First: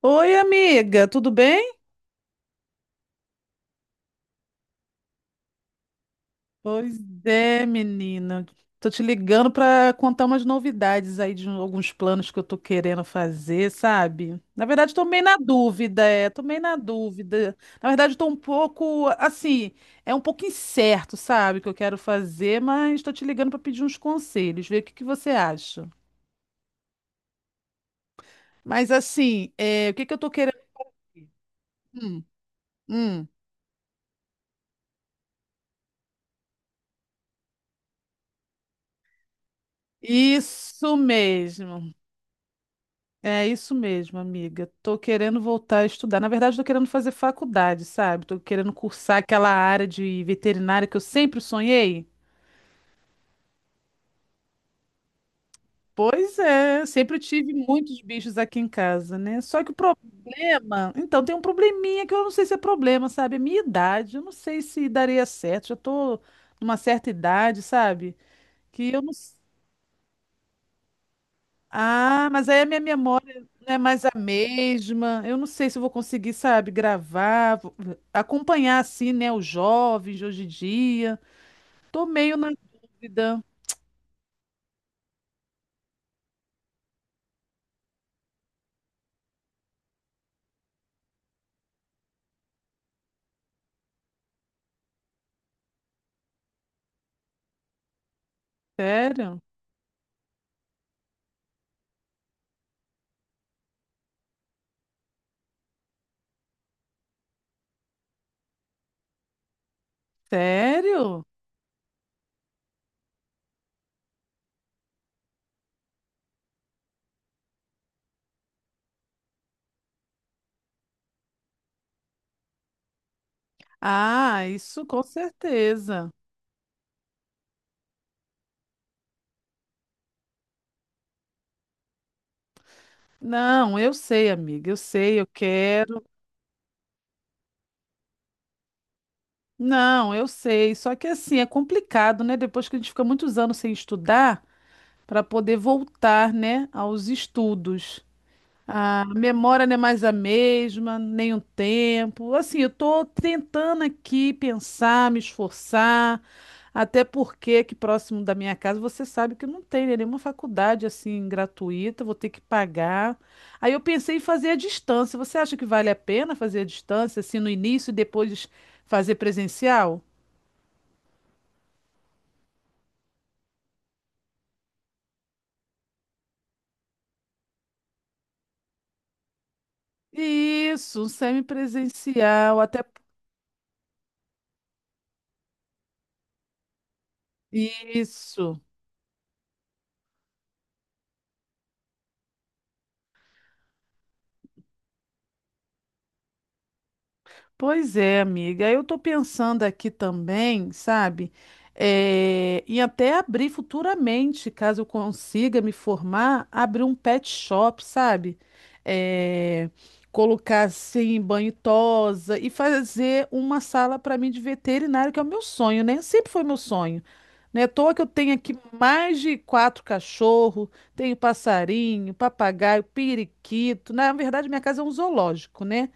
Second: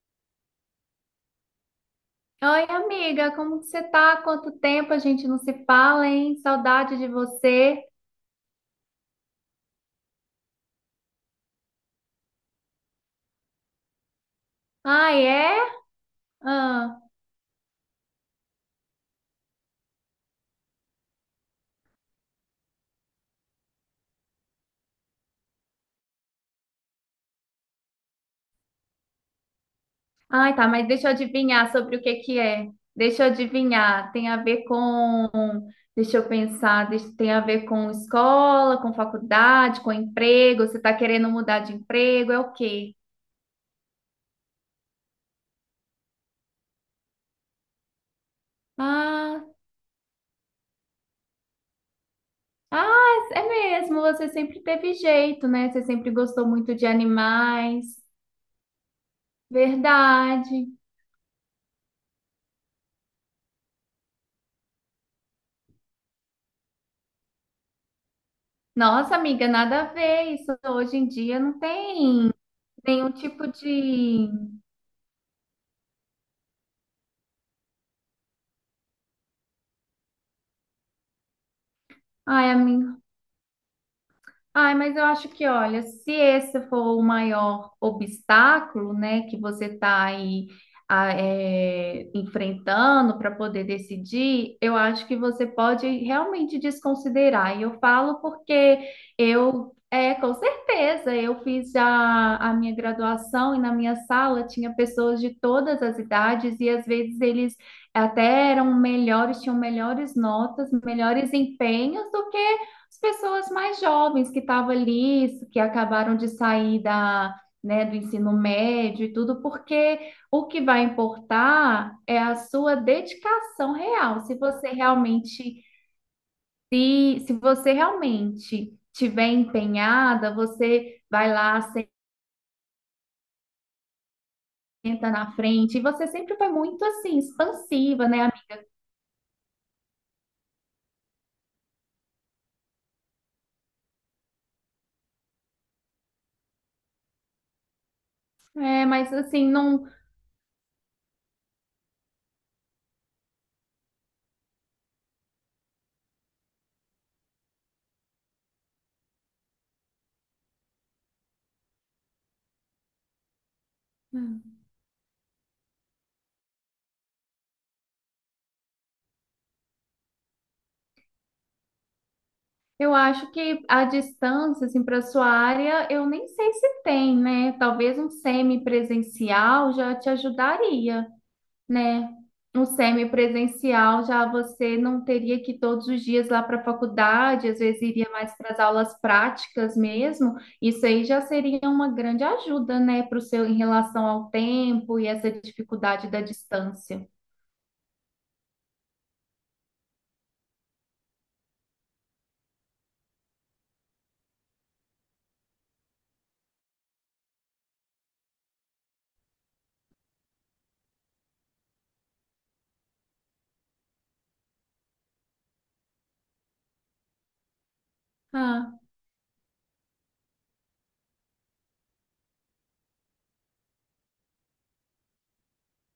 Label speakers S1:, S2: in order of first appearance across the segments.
S1: Oi, amiga, tudo bem?
S2: Oi, amiga, como que você tá? Quanto tempo a gente não se fala, hein?
S1: Pois
S2: Saudade de
S1: é,
S2: você.
S1: menina. Tô te ligando pra contar umas novidades aí de alguns planos que eu tô querendo fazer, sabe? Na verdade, tô meio
S2: Ai,
S1: na
S2: é?
S1: dúvida, é, tô meio na
S2: Ah.
S1: dúvida. Na verdade, tô um pouco, assim, é um pouco incerto, sabe, o que eu quero fazer, mas tô te ligando pra pedir uns conselhos, ver o que que você acha. Mas assim, é, o que que eu tô
S2: Ai,
S1: querendo?
S2: tá, mas deixa eu adivinhar sobre o que
S1: Hum,
S2: que é. Deixa eu
S1: hum.
S2: adivinhar. Tem a ver com... Deixa eu pensar. Tem a ver com escola, com faculdade, com emprego. Você tá
S1: Isso
S2: querendo mudar de
S1: mesmo.
S2: emprego? É o quê?
S1: É isso mesmo, amiga. Tô querendo voltar a estudar. Na verdade, tô querendo fazer faculdade, sabe? Tô querendo cursar
S2: Ah,
S1: aquela área de veterinária que eu sempre sonhei.
S2: ah, é mesmo. Você sempre teve jeito, né? Você sempre
S1: Pois
S2: gostou muito
S1: é,
S2: de
S1: sempre eu tive
S2: animais.
S1: muitos bichos aqui em casa, né? Só que o
S2: Verdade.
S1: problema, então tem um probleminha que eu não sei se é problema, sabe? A minha idade, eu não sei se daria certo. Já tô numa certa idade, sabe? Que eu não.
S2: Nossa, amiga, nada a ver. Isso hoje em dia não
S1: Ah,
S2: tem
S1: mas aí a minha
S2: nenhum
S1: memória
S2: tipo
S1: não é mais a
S2: de.
S1: mesma. Eu não sei se eu vou conseguir, sabe, gravar, acompanhar assim, né, os jovens de hoje em dia. Tô meio na
S2: Ai, amiga.
S1: dúvida.
S2: Ai, mas eu acho que, olha, se esse for o maior obstáculo, né, que você está aí enfrentando para poder decidir, eu acho que você pode realmente desconsiderar. E eu falo porque
S1: Sério?
S2: eu, com certeza, eu fiz já a minha graduação e na minha sala tinha pessoas de todas as idades e às vezes eles até eram melhores, tinham melhores notas,
S1: Sério?
S2: melhores empenhos do que as pessoas mais jovens que estavam ali, que acabaram de sair da, né, do ensino médio e tudo, porque o que vai importar é a sua dedicação real. Se
S1: Ah,
S2: você
S1: isso com
S2: realmente,
S1: certeza.
S2: se você realmente tiver empenhada, você vai lá,
S1: Não, eu sei, amiga, eu
S2: senta
S1: sei, eu
S2: na frente, e
S1: quero.
S2: você sempre foi muito assim, expansiva, né?
S1: Não, eu sei. Só que assim, é complicado, né? Depois que a gente fica muitos anos sem estudar, para poder voltar, né, aos estudos.
S2: É,
S1: A
S2: mas assim,
S1: memória não é
S2: não.
S1: mais a mesma, nem o tempo. Assim, eu estou tentando aqui pensar, me esforçar, até porque aqui próximo da minha casa você sabe que não tem, né, nenhuma faculdade assim gratuita, vou ter que pagar. Aí eu pensei em fazer a distância. Você acha que vale a pena fazer a distância, assim, no início e depois fazer presencial?
S2: Eu acho que a distância, assim, para sua área, eu nem sei se tem, né? Talvez um semipresencial já te
S1: Isso,
S2: ajudaria,
S1: um
S2: né?
S1: semipresencial,
S2: Um
S1: até
S2: semipresencial já você não teria que ir todos os dias lá para a faculdade, às vezes iria mais para
S1: isso.
S2: as aulas práticas mesmo. Isso aí já seria uma grande ajuda, né, para o seu em relação ao tempo e essa dificuldade da distância.
S1: Pois é, amiga. Eu tô pensando aqui também, sabe? É, em até abrir futuramente, caso eu consiga me formar, abrir um pet shop, sabe? É, colocar assim banho e tosa e fazer uma sala para mim de veterinário, que é o meu sonho, né? Sempre foi meu sonho. Não é à toa que eu tenho aqui
S2: Ah.
S1: mais de 4 cachorros, tenho passarinho, papagaio, periquito. Na verdade, minha casa é um zoológico, né?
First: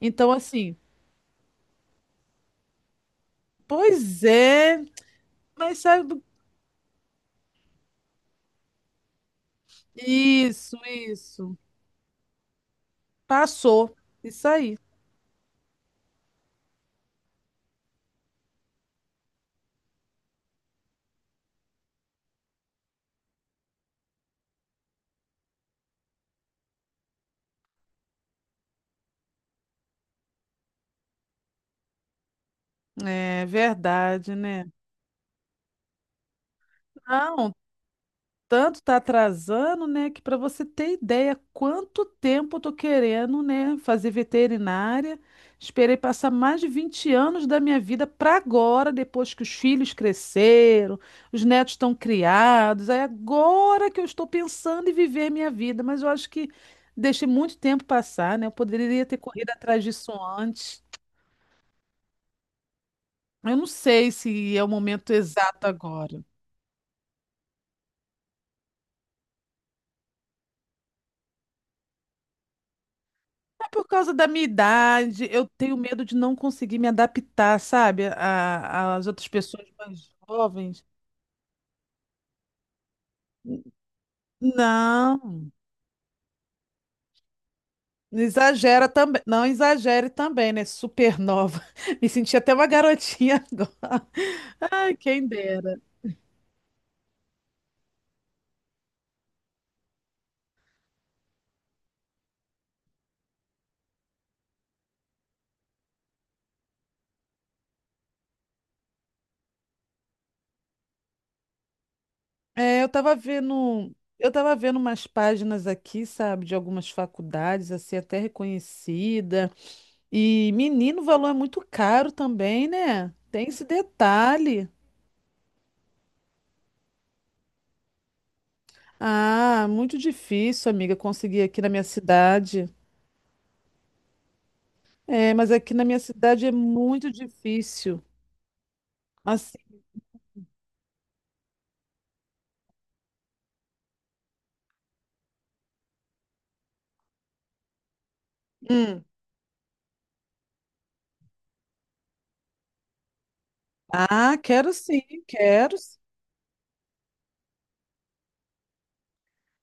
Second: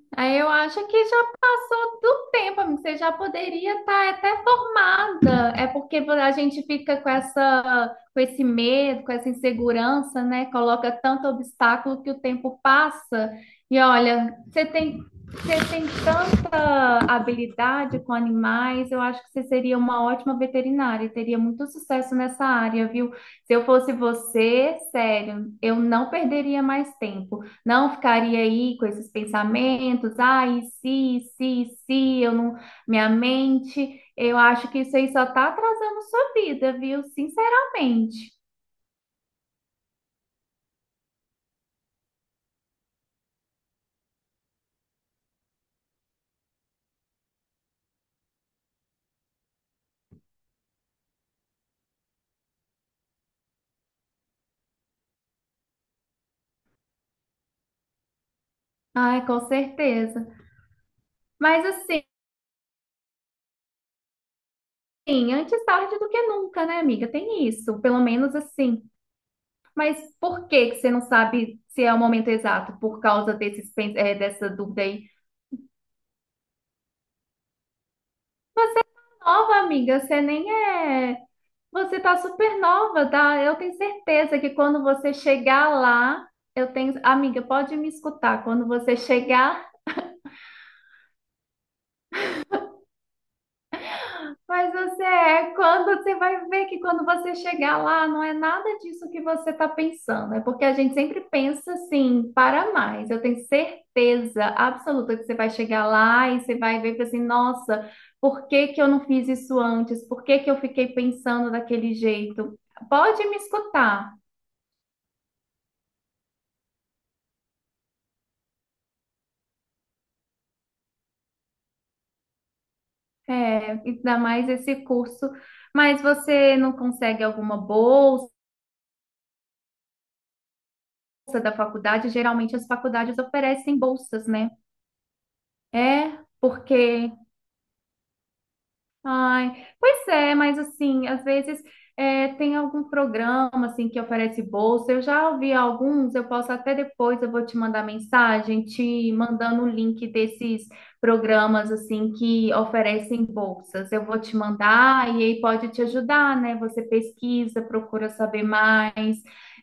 S1: Então,
S2: Aí eu
S1: assim.
S2: acho que já passou do tempo, amigo. Você já poderia estar
S1: Pois
S2: até
S1: é,
S2: formada. É
S1: mas
S2: porque
S1: sabe do...
S2: a gente fica com essa, com esse medo, com essa insegurança, né?
S1: Isso,
S2: Coloca tanto
S1: isso.
S2: obstáculo que o tempo passa. E
S1: Passou.
S2: olha,
S1: Isso aí.
S2: você tem tanta habilidade com animais. Eu acho que você seria uma ótima veterinária. E Teria muito sucesso nessa área, viu? Se eu fosse você, sério, eu não perderia mais tempo. Não ficaria aí com esses pensamentos, ai, se, eu não, minha
S1: É
S2: mente,
S1: verdade,
S2: eu
S1: né?
S2: acho que isso aí só tá atrasando sua vida, viu?
S1: Não,
S2: Sinceramente.
S1: tanto tá atrasando, né, que para você ter ideia quanto tempo eu tô querendo, né, fazer veterinária. Esperei passar mais de 20 anos da minha vida para agora, depois que os filhos cresceram, os netos estão criados. É agora que eu estou pensando em viver minha vida, mas eu acho que deixei muito tempo passar, né? Eu poderia ter
S2: Ai, com
S1: corrido atrás disso
S2: certeza.
S1: antes.
S2: Mas assim,
S1: Eu não sei se é o momento
S2: antes
S1: exato
S2: tarde do que
S1: agora.
S2: nunca, né, amiga? Tem isso, pelo menos assim. Mas por que que você não sabe se é o momento exato? Por causa
S1: É
S2: desses,
S1: por causa da minha
S2: dessa dúvida aí?
S1: idade, eu tenho medo de não conseguir me adaptar, sabe, às outras
S2: Nova,
S1: pessoas
S2: amiga,
S1: mais
S2: você nem
S1: jovens.
S2: é. Você está super nova, tá? Eu tenho certeza que quando você
S1: Não,
S2: chegar lá, eu tenho. Amiga, pode me escutar. Quando
S1: exagera
S2: você
S1: também, não
S2: chegar,
S1: exagere também, né? Supernova. Me senti até uma garotinha agora.
S2: mas
S1: Ai,
S2: você
S1: quem
S2: é.
S1: dera.
S2: Quando você vai ver que quando você chegar lá, não é nada disso que você está pensando. É porque a gente sempre pensa assim, para mais. Eu tenho certeza absoluta que você vai chegar lá e você vai ver e fala assim, nossa, por que que eu não fiz isso antes? Por que que eu fiquei pensando daquele jeito?
S1: É,
S2: Pode me escutar.
S1: eu tava vendo umas páginas aqui, sabe, de algumas faculdades, assim, até reconhecida. E menino, o valor é muito caro também, né? Tem esse
S2: É, ainda mais
S1: detalhe.
S2: esse curso. Mas você não consegue alguma bolsa
S1: Ah, muito difícil, amiga, conseguir
S2: da
S1: aqui na minha
S2: faculdade? Geralmente as
S1: cidade.
S2: faculdades oferecem bolsas, né?
S1: É, mas aqui na minha
S2: É,
S1: cidade é muito
S2: porque
S1: difícil.
S2: ai,
S1: Assim,
S2: pois é, mas assim, às vezes tem algum programa assim que oferece bolsa. Eu já ouvi alguns, eu posso até depois, eu vou te mandar mensagem,
S1: hum.
S2: te mandando o link desses programas assim que oferecem bolsas. Eu vou
S1: Ah,
S2: te mandar e aí pode
S1: quero,
S2: te
S1: sim,
S2: ajudar, né? Você pesquisa, procura saber mais.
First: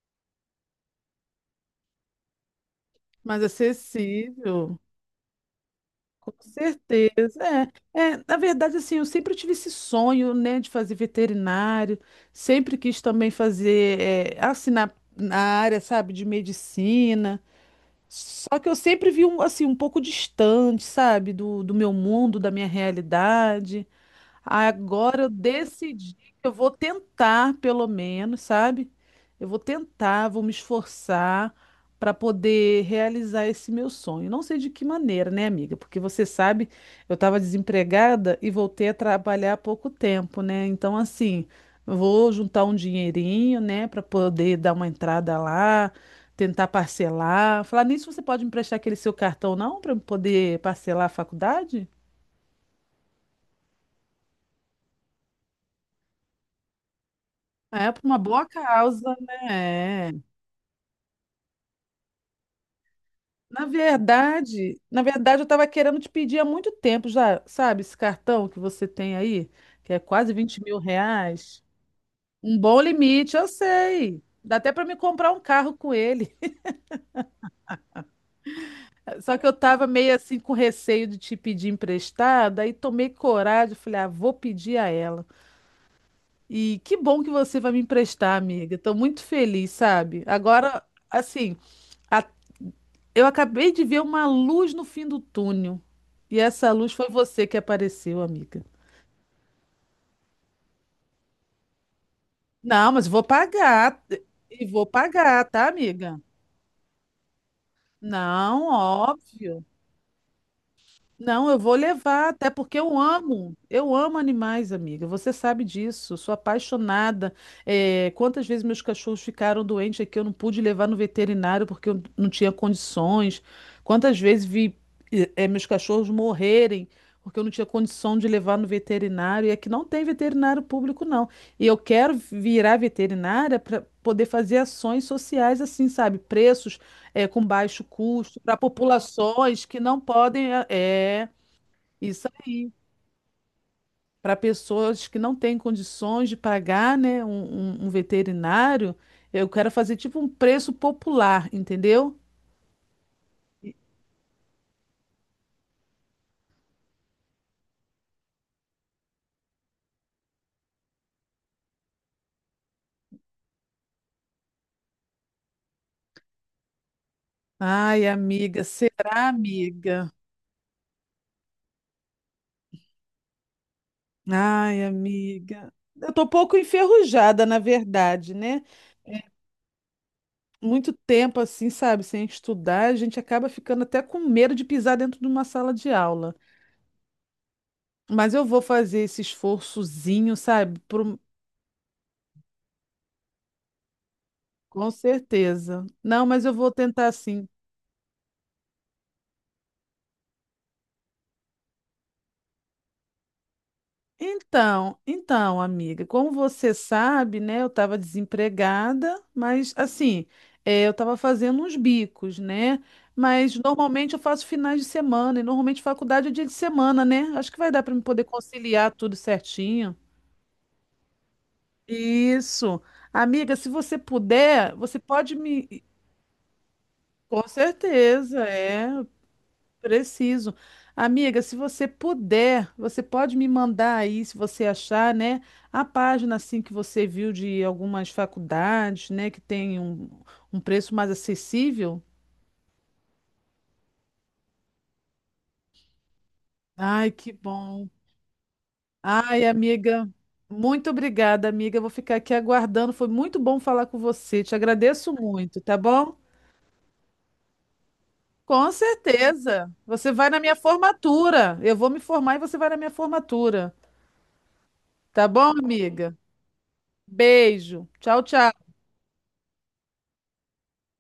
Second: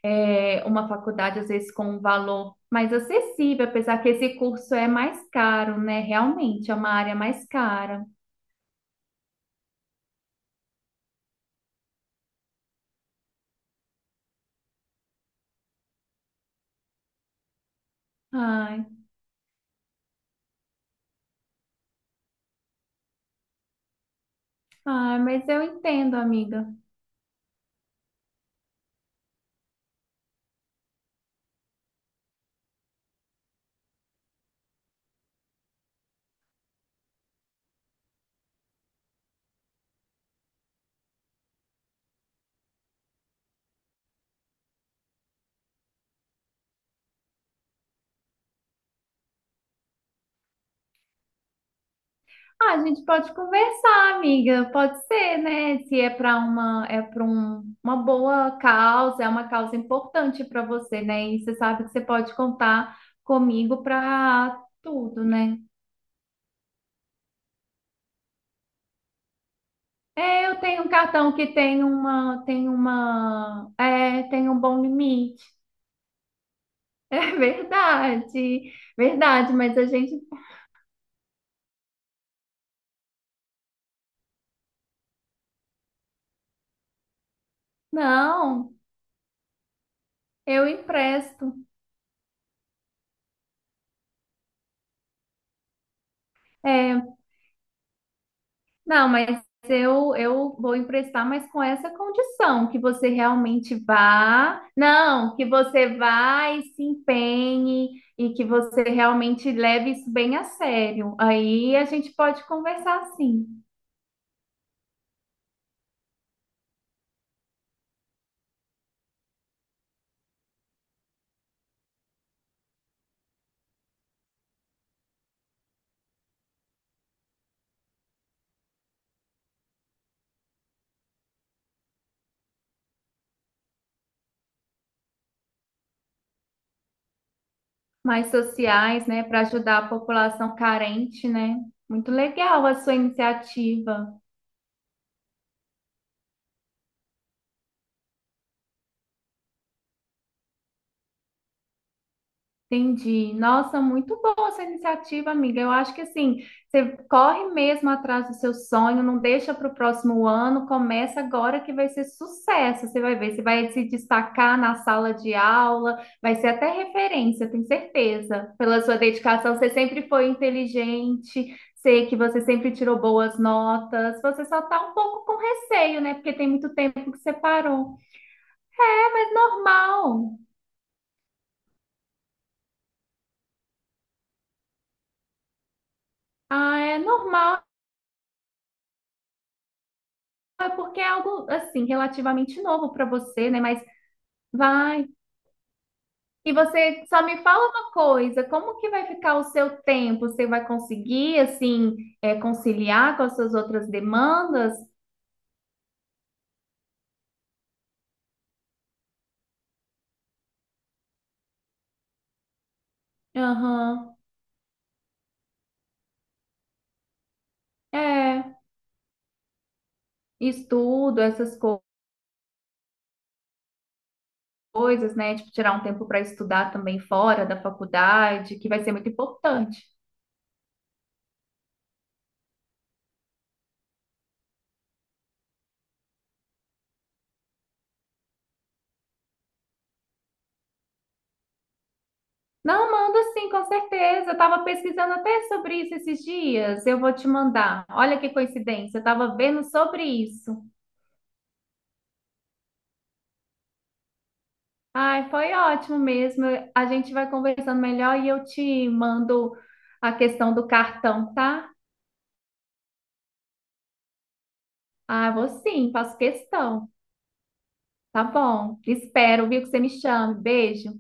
S2: É, uma faculdade às vezes com um valor mais
S1: mas
S2: acessível, apesar que esse curso
S1: acessível,
S2: é mais caro, né?
S1: com
S2: Realmente é uma área
S1: certeza.
S2: mais
S1: É,
S2: cara.
S1: é, na verdade, assim, eu sempre tive esse sonho, né, de fazer veterinário, sempre quis também fazer, é, assim, na área, sabe, de medicina. Só que eu
S2: Ai.
S1: sempre vi, um, assim, um pouco distante, sabe, do meu mundo, da minha realidade.
S2: Ah,
S1: Agora eu
S2: mas eu
S1: decidi
S2: entendo,
S1: que eu
S2: amiga.
S1: vou tentar, pelo menos, sabe? Eu vou tentar, vou me esforçar para poder realizar esse meu sonho. Não sei de que maneira, né, amiga? Porque você sabe, eu estava desempregada e voltei a trabalhar há pouco tempo, né? Então, assim, eu vou juntar um dinheirinho, né, para poder dar uma entrada lá, tentar parcelar. Falar nisso, você pode emprestar aquele seu cartão, não, para eu poder parcelar a faculdade?
S2: Ah, a gente pode conversar, amiga. Pode ser, né? Se é para uma, é para um,
S1: É,
S2: uma
S1: por uma boa
S2: boa
S1: causa,
S2: causa, é uma causa
S1: né? É.
S2: importante para você, né? E você sabe que você pode contar comigo para
S1: Na
S2: tudo,
S1: verdade, eu
S2: né?
S1: estava querendo te pedir há muito tempo já, sabe, esse cartão que você tem aí, que é quase
S2: É, eu
S1: vinte mil
S2: tenho um cartão que
S1: reais.
S2: tem uma,
S1: Um
S2: tem
S1: bom limite, eu
S2: uma,
S1: sei.
S2: tem
S1: Dá
S2: um
S1: até
S2: bom
S1: para me comprar um
S2: limite.
S1: carro com ele.
S2: É verdade,
S1: Só que eu
S2: verdade. Mas a
S1: estava meio
S2: gente,
S1: assim com receio de te pedir emprestado, aí tomei coragem, falei, ah, vou pedir a ela. E que bom que você vai me emprestar, amiga.
S2: não,
S1: Estou muito feliz, sabe?
S2: eu
S1: Agora,
S2: empresto.
S1: assim. A-. Eu acabei de ver uma luz no fim do túnel. E essa luz foi
S2: É,
S1: você que apareceu, amiga.
S2: não, mas eu vou emprestar, mas com essa condição, que
S1: Não, mas
S2: você
S1: vou
S2: realmente
S1: pagar.
S2: vá,
S1: E vou
S2: não,
S1: pagar,
S2: que
S1: tá,
S2: você
S1: amiga?
S2: vá e se empenhe e que
S1: Não,
S2: você realmente
S1: óbvio.
S2: leve isso bem a sério.
S1: Não, eu vou
S2: Aí a gente
S1: levar,
S2: pode
S1: até porque
S2: conversar sim,
S1: eu amo animais, amiga. Você sabe disso, sou apaixonada. É, quantas vezes meus cachorros ficaram doentes aqui, eu não pude levar no veterinário porque eu não tinha condições. Quantas vezes vi, meus cachorros morrerem porque eu não tinha condição de levar no veterinário. E aqui não tem veterinário público, não. E eu quero virar veterinária para poder fazer ações sociais assim, sabe? Preços é, com baixo
S2: mais
S1: custo, para
S2: sociais, né, para
S1: populações que
S2: ajudar a
S1: não podem.
S2: população
S1: É,
S2: carente,
S1: é,
S2: né? Muito
S1: isso
S2: legal
S1: aí.
S2: a sua iniciativa.
S1: Para pessoas que não têm condições de pagar, né, um, um veterinário, eu quero fazer tipo um preço popular, entendeu?
S2: Entendi. Nossa, muito boa essa iniciativa, amiga. Eu acho que assim, você corre mesmo atrás do seu sonho, não deixa para o próximo ano, começa agora que vai ser sucesso. Você vai ver, você vai se destacar na sala de aula, vai ser até referência, tenho
S1: Ai,
S2: certeza.
S1: amiga,
S2: Pela sua
S1: será,
S2: dedicação, você sempre
S1: amiga?
S2: foi inteligente, sei que você sempre tirou boas notas. Você só tá
S1: Ai,
S2: um pouco com
S1: amiga.
S2: receio,
S1: Eu
S2: né?
S1: tô um
S2: Porque tem
S1: pouco
S2: muito tempo que você
S1: enferrujada, na
S2: parou.
S1: verdade, né?
S2: É mas normal.
S1: Muito tempo assim, sabe, sem estudar, a gente acaba ficando até com medo de pisar dentro de uma sala de aula.
S2: Ah, é normal.
S1: Mas eu vou fazer esse esforçozinho,
S2: É
S1: sabe?
S2: porque é algo assim relativamente novo para você, né? Mas
S1: Com
S2: vai.
S1: certeza. Não, mas eu
S2: E
S1: vou
S2: você
S1: tentar
S2: só me
S1: sim.
S2: fala uma coisa, como que vai ficar o seu tempo? Você vai conseguir assim conciliar com as suas outras demandas?
S1: Então, amiga, como você sabe, né, eu estava desempregada, mas assim, eu estava fazendo uns bicos, né? Mas normalmente
S2: Aham.
S1: eu faço finais de semana e normalmente faculdade é dia de semana, né? Acho que vai dar para me poder
S2: É,
S1: conciliar tudo certinho.
S2: estudo,
S1: Isso. Amiga, se você puder, você
S2: coisas,
S1: pode
S2: né? Tipo, tirar um
S1: me.
S2: tempo para estudar também fora
S1: Com
S2: da
S1: certeza,
S2: faculdade, que vai
S1: é.
S2: ser muito importante.
S1: Preciso. Amiga, se você puder, você pode me mandar aí, se você achar, né, a página assim que você viu de algumas faculdades, né, que tem um, um preço mais acessível.
S2: Não, manda sim, com certeza. Eu estava pesquisando até sobre isso esses dias. Eu
S1: Ai,
S2: vou te
S1: que
S2: mandar.
S1: bom.
S2: Olha que coincidência, eu estava
S1: Ai,
S2: vendo sobre
S1: amiga,
S2: isso.
S1: muito obrigada, amiga. Eu vou ficar aqui aguardando. Foi muito bom falar com você. Te agradeço
S2: Ai, foi
S1: muito, tá
S2: ótimo
S1: bom?
S2: mesmo. A gente vai conversando melhor e eu
S1: Com
S2: te mando
S1: certeza. Você
S2: a
S1: vai na
S2: questão
S1: minha
S2: do cartão,
S1: formatura.
S2: tá?
S1: Eu vou me formar e você vai na minha formatura. Tá
S2: Ah, vou
S1: bom,
S2: sim, faço
S1: amiga?
S2: questão.
S1: Beijo. Tchau,
S2: Tá
S1: tchau.
S2: bom. Espero, viu, que você me chame. Beijo.